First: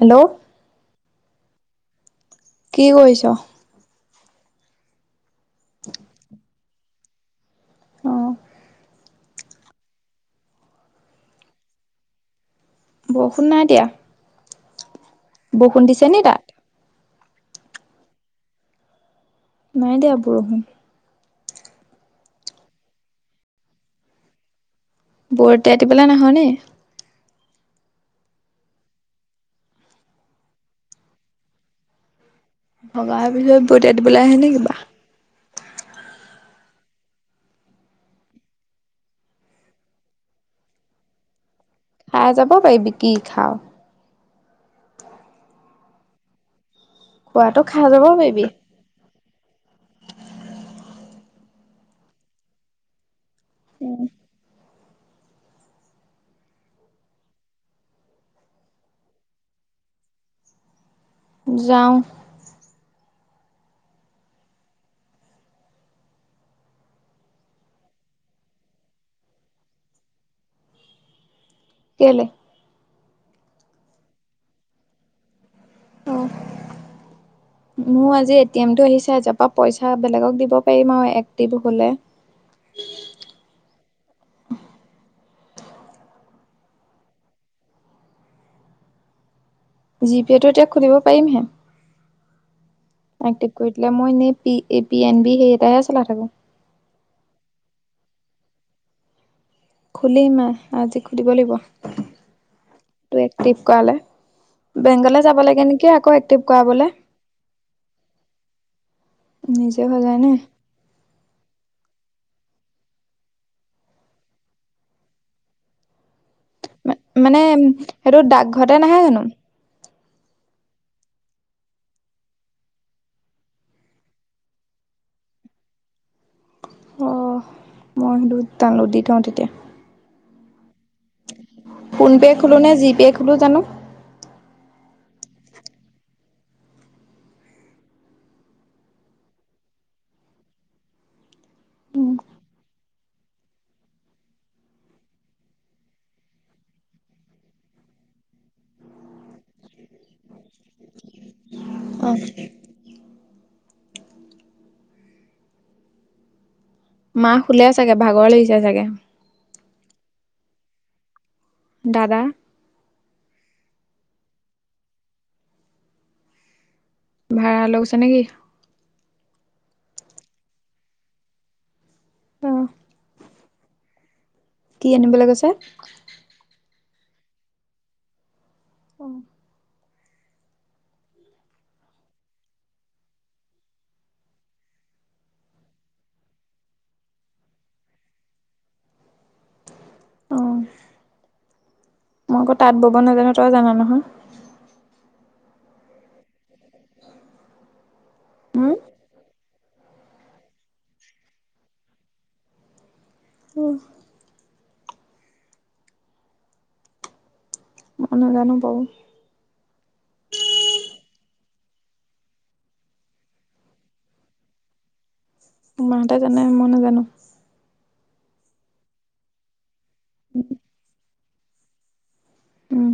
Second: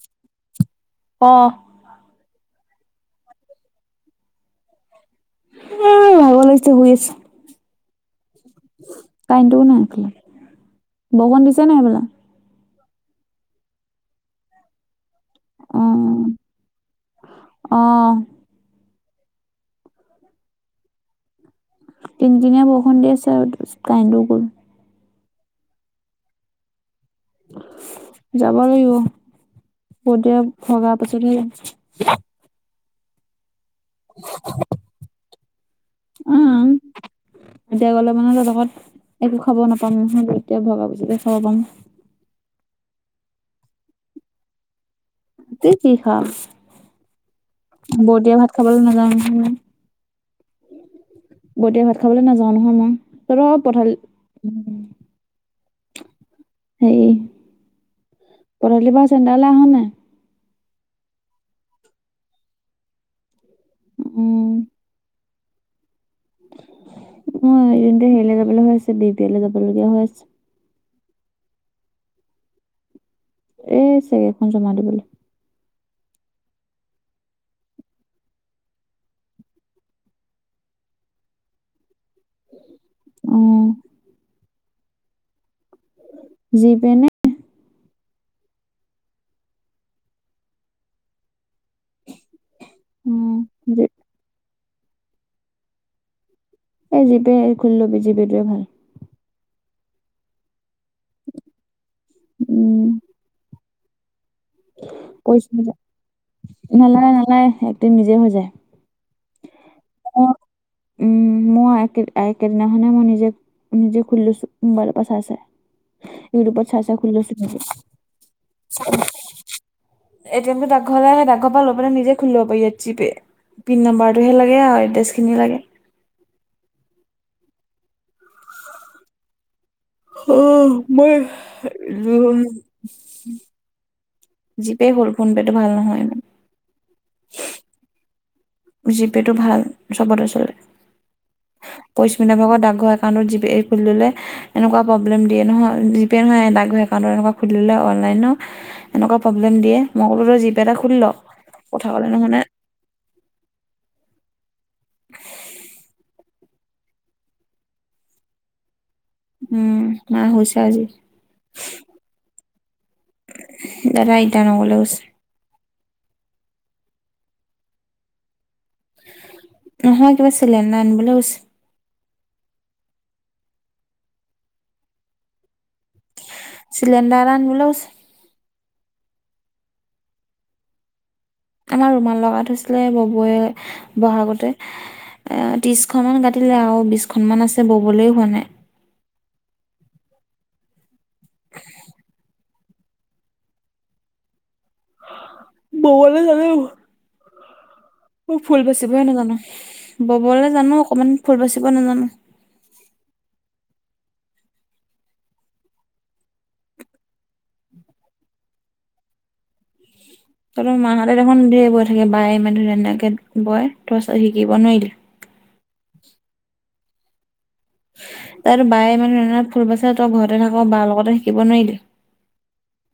Hello? অ'। কি কৰিছ? [unintelligible] ভাগৰ লাগিছে, শুই আছোঁ। অঁ। কাৰেণ্টো নাই এইফালে, বৰষুণ দিছে নে নাই সেইফালে? বৰষুণ নাই দিয়া? বৰষুণ দিছে নি অ' তাত? অ'! নাই দিয়া বৰষুণ। কিংকিনীয়া বৰষুণ দি আছে আৰু কাৰেন্টো গ'ল। বৰতে আতি পেলাই নহয়নে? যাব লাগিব, [unintelligible] ভগা পিছতহে, যাম। ভগাৰ পিছত, [unintelligible] দিবলৈ আহে নে কিবা? উম, [unintelligible] এতিয়া গ'লে মানে তহঁতৰ ঘৰত একো খাব নাপাম নহয়, তেতিয়া ভগা পইছাতে খাব পাম। খায় যাব পাৰিবি, কি খাওঁঅ। কি কি খাওঁ? খোৱাটো খাই যাব বৰ দিয়া পাৰিবি। ভাত খাবলৈ নাজাওঁ, নহয় মই। গোটেই ভাত খাবলৈ নাযাওঁ নহয় মই, তহঁতৰ ঘৰত পঠালি উম। সেৰি, গধুলিৰ পৰা চেণ্টাৰলৈ আহ নাই? যাওঁ। উম! মই এনেতে, সেৰিলৈ যাবলৈ হৈ আছে। [unintelligible] যাব লগীয়া হৈ আছে। কেলে? এ, চেক এখন জমা দিবলে। অ'! মোৰ আজি এ টি এমটো আহিছে। য'ৰ পৰা পইচা বেলেগক দিব পাৰিম আৰু এক্টিভ হ'লে। উম! জী-পে নে? জী-পেটো এতিয়া, খুলিব পাৰিমহে, উম এক্টিভ কৰি জি- দিলে, মই এনেই প এ পি এন বি সেই এটাহে চলাই থাকোঁ। এ, জী-পে খুলি ল'বি? জী-পে টোৱে ভাল! খুলিমে, আজি খুলিব লাগিব, উম তো এক্টিভ কৰালে। বেংকলে যাব লাগে পইচা নেকি, আকৌ এক্টিভ কৰাবলে? নালাগে নালাগে একদিন নিজে হৈ যায় নিজে বজায় অ নে? উম। মই একে একেদিনাখনে মই নিজে - নিজে খুলি লৈছো মোবাইলৰ পৰা চাই - চাই। ইউৰোপৰ চাই চাই খুলিছে মানে সেইটো ডাকঘৰতে নাহে তেওঁলোক [inaudible] জানো এ টি এমটো ডাকঘৰ পৰা সেই ডাকঘৰৰ পৰা লৈ পেলাই নিজে খুলি লব পাৰি ইয়াত জি পে। পিন নাম্বাৰটোহে লাগে আৰু এড্ৰেছখিনি লাগে। অ মই সেইটো ডাউনলোড দি থওঁ তেতিয়া। অ মই ফোন পে' খোলো নে জি পে' খোলো জানো [inaudible] জি পে' হ'ল ফোন পে'টো ভাল নহয় ইমান। জি পে টো ভাল, চবতে চলে। পৰিস্মিতা ভাগত ডাকঘৰ একাউণ্টত জি পে খুলি ললে। এনেকুৱা প্ৰব্লেম দিয়ে নহয়, জি পে নহয় এ ডাকঘৰ একাউনটত এনেকুৱা খুলি ললে অনলাইনত। এনেকুৱা প্ৰব্লেম দিয়ে, মই কলো তই জিপে এটা খুলি ল, কথা অ কলে নুশুনে। [inaudible] মা শুলে চাগে? ভাগৰ লাগিছে চাগে? উম, মা শুইছে আজি। দাদা? দাৰ ইটানগৰলৈ গৈছে। ভাড়া লৈ গৈছে নেকি? নহয় কিবা চিলিণ্ডাৰ আনিবলৈ গৈছে। অ। কি আনিবলৈ গৈছে? চিলিণ্ডাৰ এটা আনিবলৈ গৈছে। অ। আমাৰ ৰুমাল লগা থৈছিলে ববয়ে বহাগতে। এ ত্ৰিছখনমান কাটিলে আৰু বিছখনমান আছে ববলৈও হোৱা নাই। অ। মই আকৌ তাঁত বব নাজানো, তই জানা নহয়? ববলৈ জানো। মোৰ ফুল উম বাচিবহে নাজানো, ববলৈ জানো অকমান ফুল বাচিব নাজানো। উম। মই নাজানো বব। উ [inaudible] তহতৰ মাহঁতে দেখোন ঢেৰ বয় থাকে, বায়ে ইমান ধুনীয়া - ধুনীয়াকে বয়, তই পিছত শিকিব নোৱাৰিলি? মাহঁতে জানে, মই নাজানো। তাৰ বায়ে ইমান ধুনীয়া ফুল বাছে তই ঘৰতে থাক বাৰ লগতে শিকিব নোৱাৰিলি? উম,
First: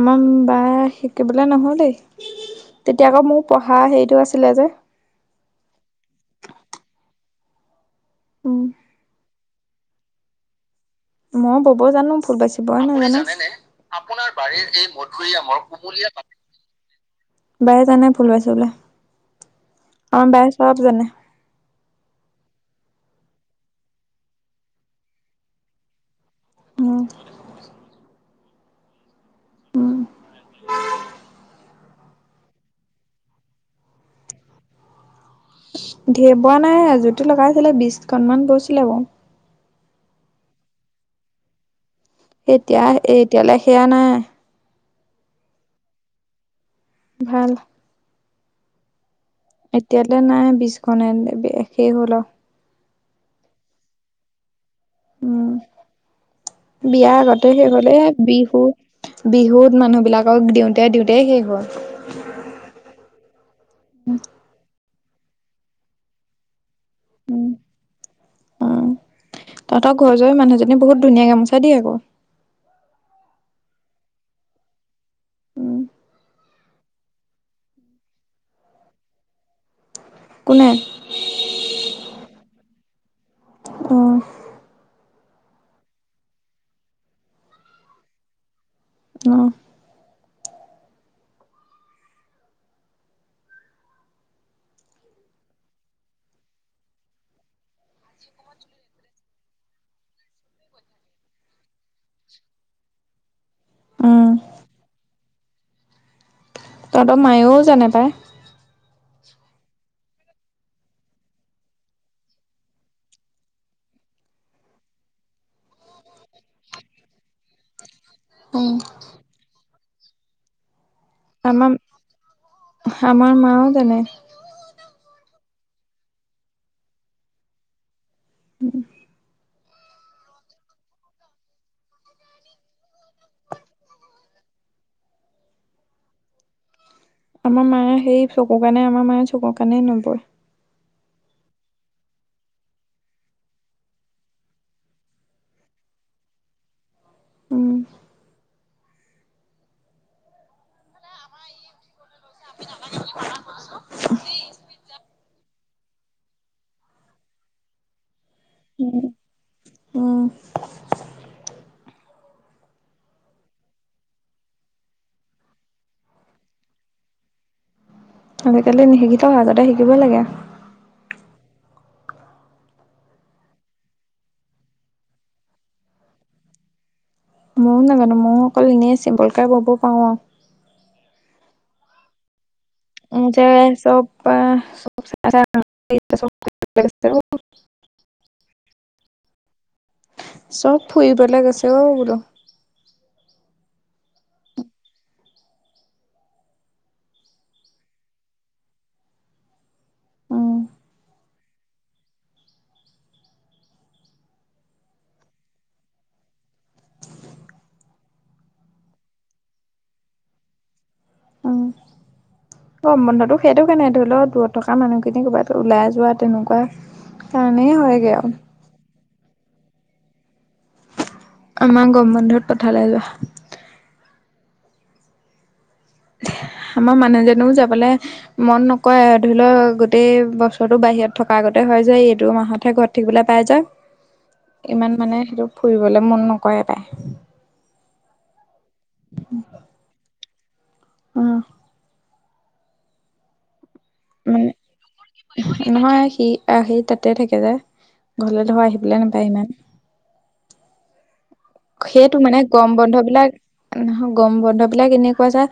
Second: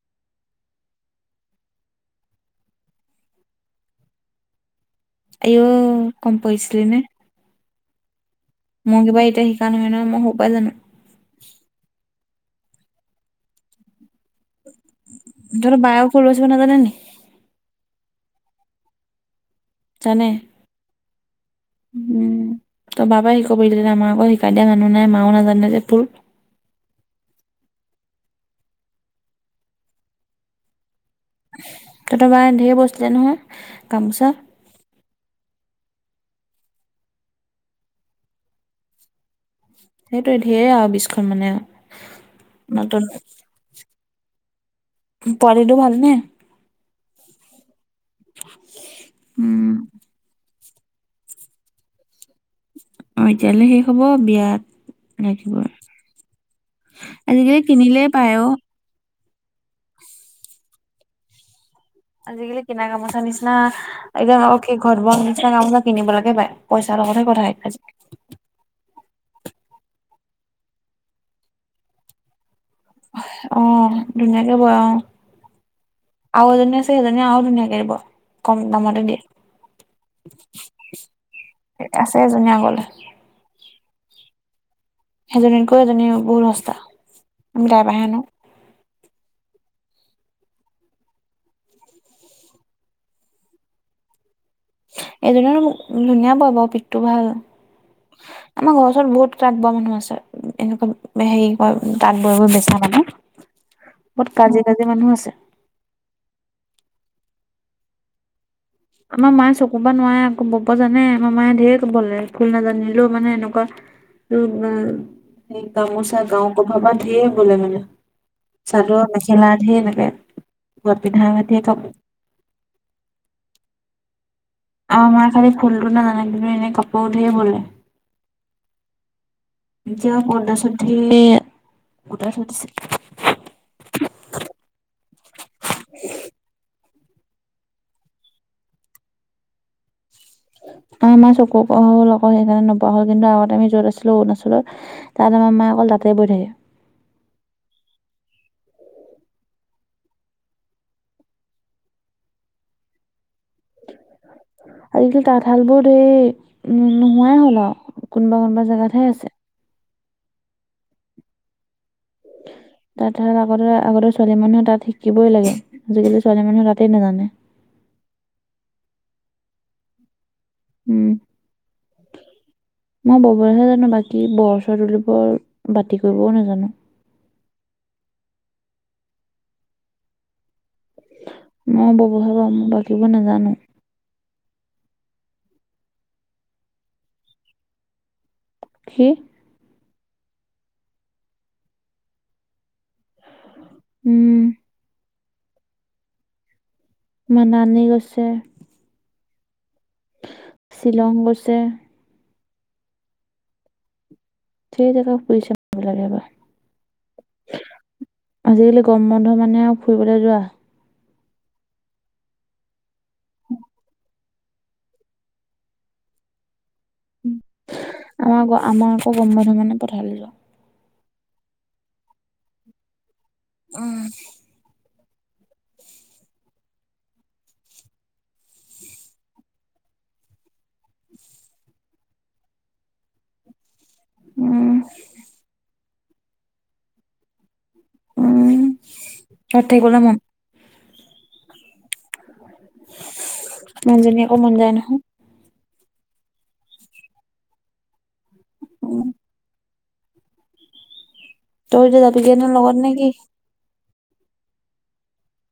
আমাৰ বায় শিকিবলৈ নহল দেই। তেতিয়া আকৌ মোৰ পঢ়া হেৰিটো আছিলে যে। আই অ, কম পঢ়িছিলি নে? উম। মই কিবা এতিয়া শিকা নহয় নহয়, মই সৰুৰ পৰাই জানো। মই ব'ব জানো, ফুল বাচিবই নাজানো। আপোনাৰ বাৰীৰ এই মধুৰীআমৰ তহঁতৰ বায়েও কুমলীয়া ফুল বাচিব নাজানে নি পাত বায়ে জানে ফুল বাছিবলৈ, জানে আমাৰ বায়ে চব জানে। উম, তই বা পৰাই শিকিব পাৰিবি দে, মাকো শিকাই দিয়া মানুহ নাই, মাও নাজানে যে তোৰ? অ উম ট ট কাৰণে ধেৰ বৈছিলে নহয় গিমোচা ঢেৰ বোৱা নাই এজুতো লগাইছিলে বিশখনমান বৈছিলে বাউ সেইটোৱে ঢেৰ আও বিছখন মানে আ এতিয়া এতিয়ালৈ সেয়া নাই হিতাৰিটো ভাল নে ভাল উম এতিয়ালে নাই বিশখন সেই বে শেষে হ'ল আউ অঁ এতিয়ালে শেষ হ'ব বিয়াত উম লাগিবই বিয়া আগতে আজিকালি শেষ হলে কিনিলেই পায় অ বিহু বিহুত মানুহ বিলাকক দিওঁতে দিওঁতেই শেষ হল আজিকালি কিনা গমোচা নিচিনা একদম অ কে ঘৰত বোৱা নিচিনা গামোচা কিনিবলেকে পাই পইচাৰ লগতহে কথা আজি উ তহঁতৰ ঘৰ য মানুহজনী বহুত ধুনীয়া গামোচা দিয়ে আক অ ধুনীয়াকে বই অ উম আউ এজনী আছে সেইজনীয়ে আউ ধুনীয়াকে দিব কম দামতে দিয়ে কোনে আছে এজনী আগলে উম সেইজনীকৈ এইজনী বহুত সস্তা আমি তাৰপাহে আনো উম এইজনিয়ে নো মোক ধুনীয়া বয় বাও পিঠটো ভাল আমাৰ ঘৰ ওচৰত বহুত তাত বোৱা মানুহ আছে এনেকুৱা হেৰি কয় তাঁত বৈবৈ বেচা মানে বত উম কাজি কাজি মানুহ আছে তহঁতৰ মায়েও জানে পায় আমাৰ মায়ে চকু পা নোৱাই আক বব জানে আমাৰ মায়ে ঢেৰ বলে ফুল নাজানিলেও মানে এনেকুৱা উম উম সেই গামোচা গাও কভাৰ পা ধেই বলে মানে চাদৰ মেখেলা ধেই এনেকে ঘত পিন্ধা মতিয়ে আমাৰ কাপোৰ আমাৰ মাও জানে আমা মাই খালি ফুলটো নাজানে কিন্তু এনে কাপোৰ ধেই বলে এতিয়া কণ্ডাছত ধে গোটাই থৈ দিছে [unintelligible] আমাৰ মায়ে সেই চকুৰ কাণে আমাৰ মায়ে চকুুৰ কাণে নবয় আমাৰ চকু ক হল অক সেইকাৰণে নবোৱা হ'ল কিন্তু আগতে আমি যত আছিলো অৰুণাচলত তাত আমাৰ মাই অকল তাতে বৈ থাকে উম আজিকালি তাঁতশাল বোৰ ধেৰ নো নোহোৱাই হ'ল আউ কোনবা কোনবা জেগাতহে আছে অ তাত ধৰা আগতে আগৰ ছোৱালী মানুহে তাত শিকিবই লাগে আজিকালি ছোৱালী মানুহে তাতেই নাজানে আজিকালি নিশিকিলো হয় আগতে শিকিবই লাগে উম মই ববলৈহে জানো বাকী বৰ চৰ তুলিবোৰ বাতি কৰিবও নাজানো ময়ো নাজানো ময়ো অকল এনেই চিম্বলকে ব'ব পাৰো আৰু। মই বাবে পাৰো অকল। উজ চে চা [unintelligible] কি? চব ফুৰিব ল গৈছে অ বোলো উম মানানি গৈছে। উম শ্বিলং গৈছে। গোটেই কেইটা চুইছ অফ মোবাইল সিহঁতৰ। আজিকালি গৰম বন্ধ মানে আৰু ফুৰিবলৈ যোৱা। অ বন্ধতটো সেইটো কাৰণে, ধৰি ল দূৰত থকা মানুহখিনি ক'ৰবাত ওলাই যোৱা তেনেকুৱা কাৰণেই হয় গৈ আও আমাৰ আমাৰ আক' গৰম বন্ধু মানে পঠালে যোৱা। আমাৰ গৰম বন্ধত পঠাৰলৈ যোৱা। উম আমাৰ মানুহজনেও যাবলে মন নকৰে ধৰি লও গোটেই বছৰটো বাহিৰত থকা আগতে হয় যে এইটো মাহতহে ঘৰত থাকিবলে পাই যাই, উম ইমান মানে সেইটো ফুৰিবলৈ মন নকৰে পায়। উম, ঘৰত থাকিবলে মন। উম মানুহজনী আকৌ মানে মন যায় নহয়। নহয় সি আহ সি তাতে থাকে যে, ঘৰলে ধৰ আহিবলৈ উম নাপায় ইমান। তই এতিয়া সেইটো যাবিগে মানে নে গৰম লগত নে বন্ধ কি বিলাক নহয় গম বন্ধ বিলাক এনেকুৱা যে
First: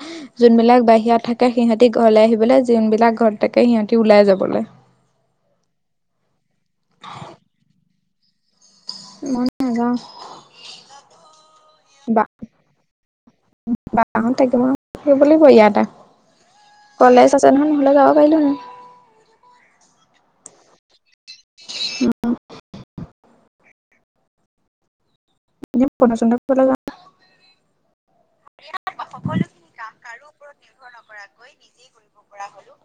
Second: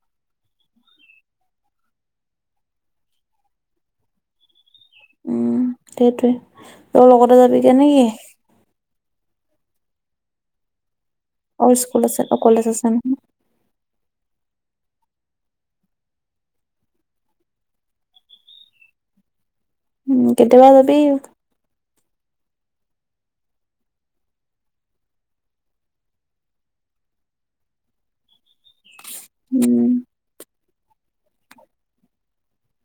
যোনবিলাক বাহিৰত থাকে, সিহঁতি ঘৰলৈ আহিবলে, যোনবিলাক ঘৰত থাকে, সিহঁতি ওলাই যাবলে। উম, সেইটোৱে। তই লগতে যাবিগে নে কি? মই নেযাওঁ। অ স্কুল আছে অ কলেজ আছে নহয়। বাপাহত থাকিব। সেই বুলি কই ইয়াত আহ কলেজ আছে নহয় নহ'লে যাব পাৰিলো হয়। উ কেতিয়াবা যাবি উম। নচন্দল য [unintelligible] উম কাৰ ওৰত নিৰ্ভৰ নকৰাকৈ নিজেই কৰিব পৰা হ'লো।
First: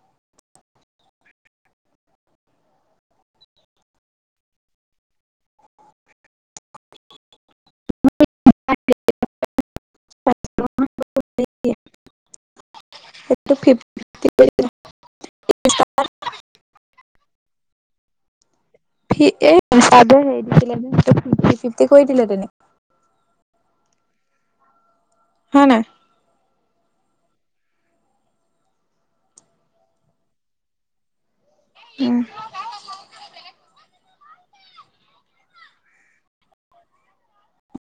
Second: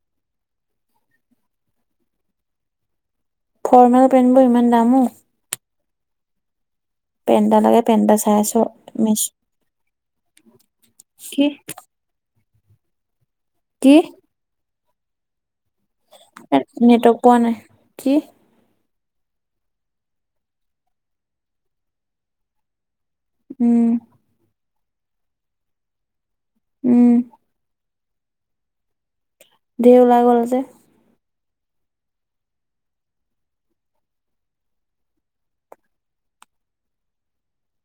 ফৰ্মেল পেণ্টবোৰ ইমান দামো ঔ পেণ্ট এটা লাগে, পেণ্ট এটা চাই আছো, মিছ'ত। কি? সেইটো কি? [unintelligible] নেটৱৰ্ক পোৱা নাই, কি? এই হে [unintelligible] ফ ফিফটি কৰি দিলে তেনেক উম হয় নাই? উম। ঢেৰ ওলাই গল যে উম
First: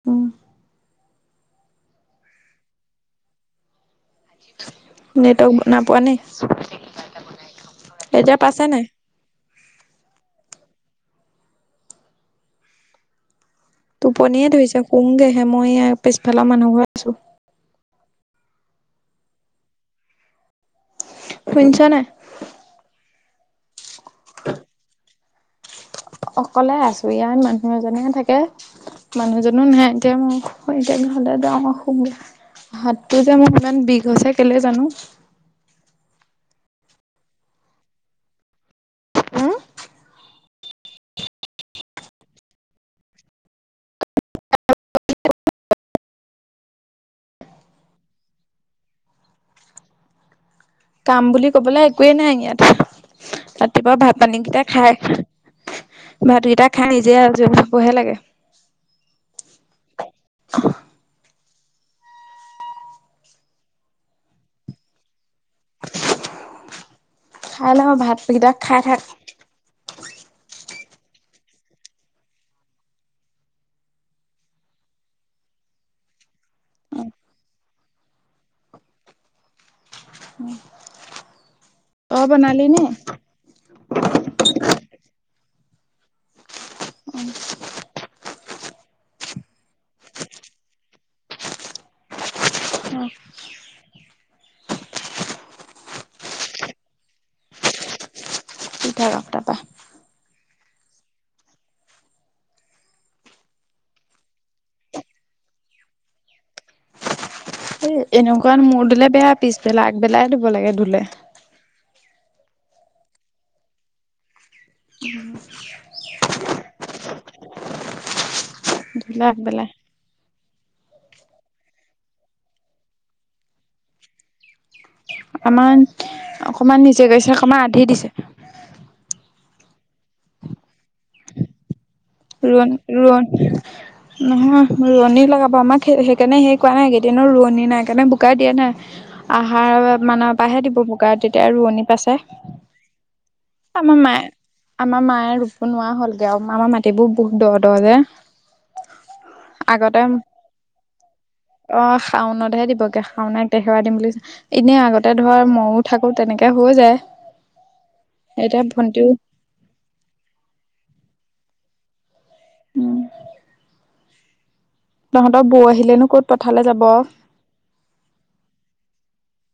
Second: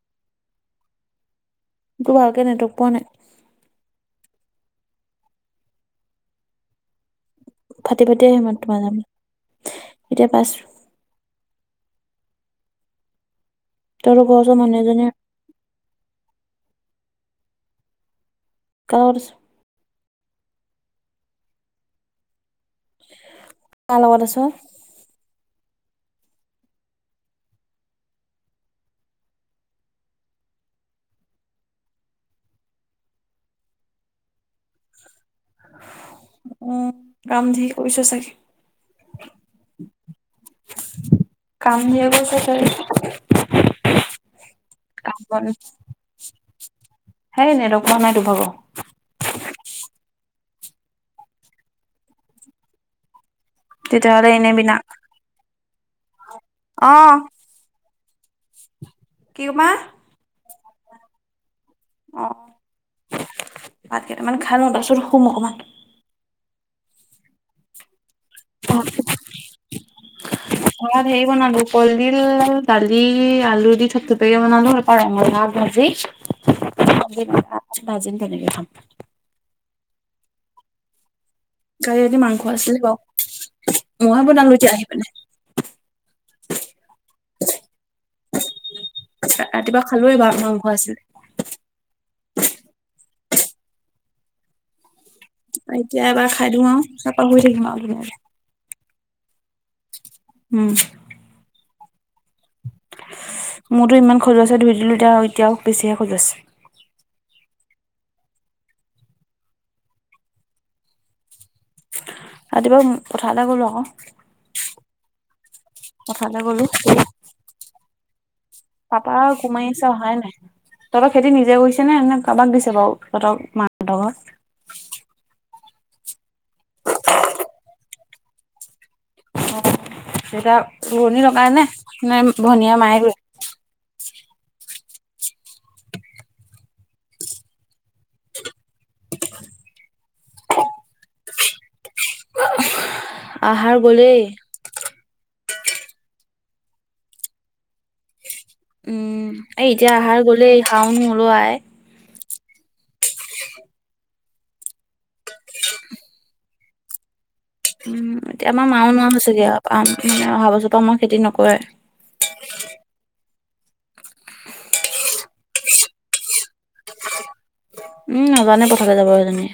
উম। তোৰ ভালকে নেটৱৰ্ক পোৱা নাই নেটৱৰ্ক, নাপোৱা নে?। ফাটি-ফাটি, এতিয়া আহে পাইছে মাতটো নাই মাজে-মাজে, এতিয়া পাইছোঁ। তহঁতৰ ঘৰৰ টোপনিয়ে ওচৰৰ মানুহ ধইছে এজনীয়ে শুমগেহে মই এ পিছফালৰ মানুহ ঘৰত আছো কাৰ লগত আছ শুনছা নাই কাৰ লগত আছ'?। অকলে আছো ইয়াত মানুহ এজনে থাকে মানুহজনো নাই এতিয়া মই হো এতিয়া ঘৰলে যাওঁ আউ হুমগে হাতটো যে মই ইমান বিষ হৈছে কেলে জানো উম, কাম ঢেই কৰিছ চাগে। কাম ধেই কৈছ তই কাম বন সেই নেটৱক পোৱা নাই তো ভাগ কাম বুলি ক'বলে একোৱেই নাই ইয়াত ৰাতিপুৱা ভাত তেতিয়াহ'লে পানী এনে কেইটা বিনা খাই ভাতকেইটা খাই অ নিজে আজৰি হবহে লাগে কি মা?। অ', ভাত কেইটামান খাই লও, তাছত শুম অকমান। খাই ল ভাত অ [unintelligible] [unintelligible] ভাত হেৰি বনালো কলডিল দালি আলু দি থপথুপিয়াকে বনালো আৰু ৰঙালাও ভাজি ভাজিম তেনেকে খাম [inaudible] উম কালি ৰাতি মাংস আছিলে বাও মই বনালো এতিয়া আহি পিনে ৰা ৰাতিপুৱা খালো এবাৰ মাংস আছিলে অ এতিয়া এবাৰ খাই দিও আও তাৰাপা শই থাকিম আউ ধুনীয়াকে শুই থাক আউ তাপা উম মোৰতো ইমান খজোৱাছে ধুই দিলো এতিয়া এতিয়াও বেছিহে খজুৱাছে এ এনেকুৱা মোৰ ধুলে বেয়া পিছবেলা আগবেলাই ধুব লাগে ধুলে ৰাতিপুৱা উম পথাৰলে গলো আক পথাৰলে গলো পাপা ধুলে আগবেলাই কোমাইছ ছে অহাই নাই তহঁতৰ খেতি নিজে গৈছে নে নে কাবাক দিছে বাউ ততৰ মাহহঁতৰ আমান অকমান নিজে কৈছে অকমান আধি দিছে অ তেতয়া ৰুৱনী লগাই নে নে ৰোৱন ভনীয়ে মায়ে ৰুৱে? ৰোৱন নহয় ৰোৱনী লগাব আমা কে সেইকাৰণে সেই কৰনে সেইকাৰণে বোকাই দিয়া নাই আহাৰ মানে পাইহে দিব বোকা তেতিয়া ৰোৱনি পাইছে আহাৰ আমাৰ গ'লেই মায়ে, আমাৰ মায়ে ৰুব নুৱা হ'লগে আউ। আমাৰ মাই টি বো বহুত দ', দ', যে। উম, এই এতিয়া আহাৰ গ'লে, শাওন হল অ আই অহ, শাওনতহে দিবগে, শাওনৰ এক তাৰিখৰ পৰা দিম বুলি কৈছে। এনেই আগতে ধৰ মওঁ থাকো তেনেকে হৈ যায়। উম, এতিয়া আমাৰ মাও নোৱাৰা হৈছেগে আৰু। আম্ মানে অহা বছৰপৰা আমাৰ খেতি নকৰে। ওঁ। তহঁতৰ বৌ আহিলেনো ক'ত পঠালে যাব। উম, নাজানে পথাৰলে যাব সেইজনীয়ে।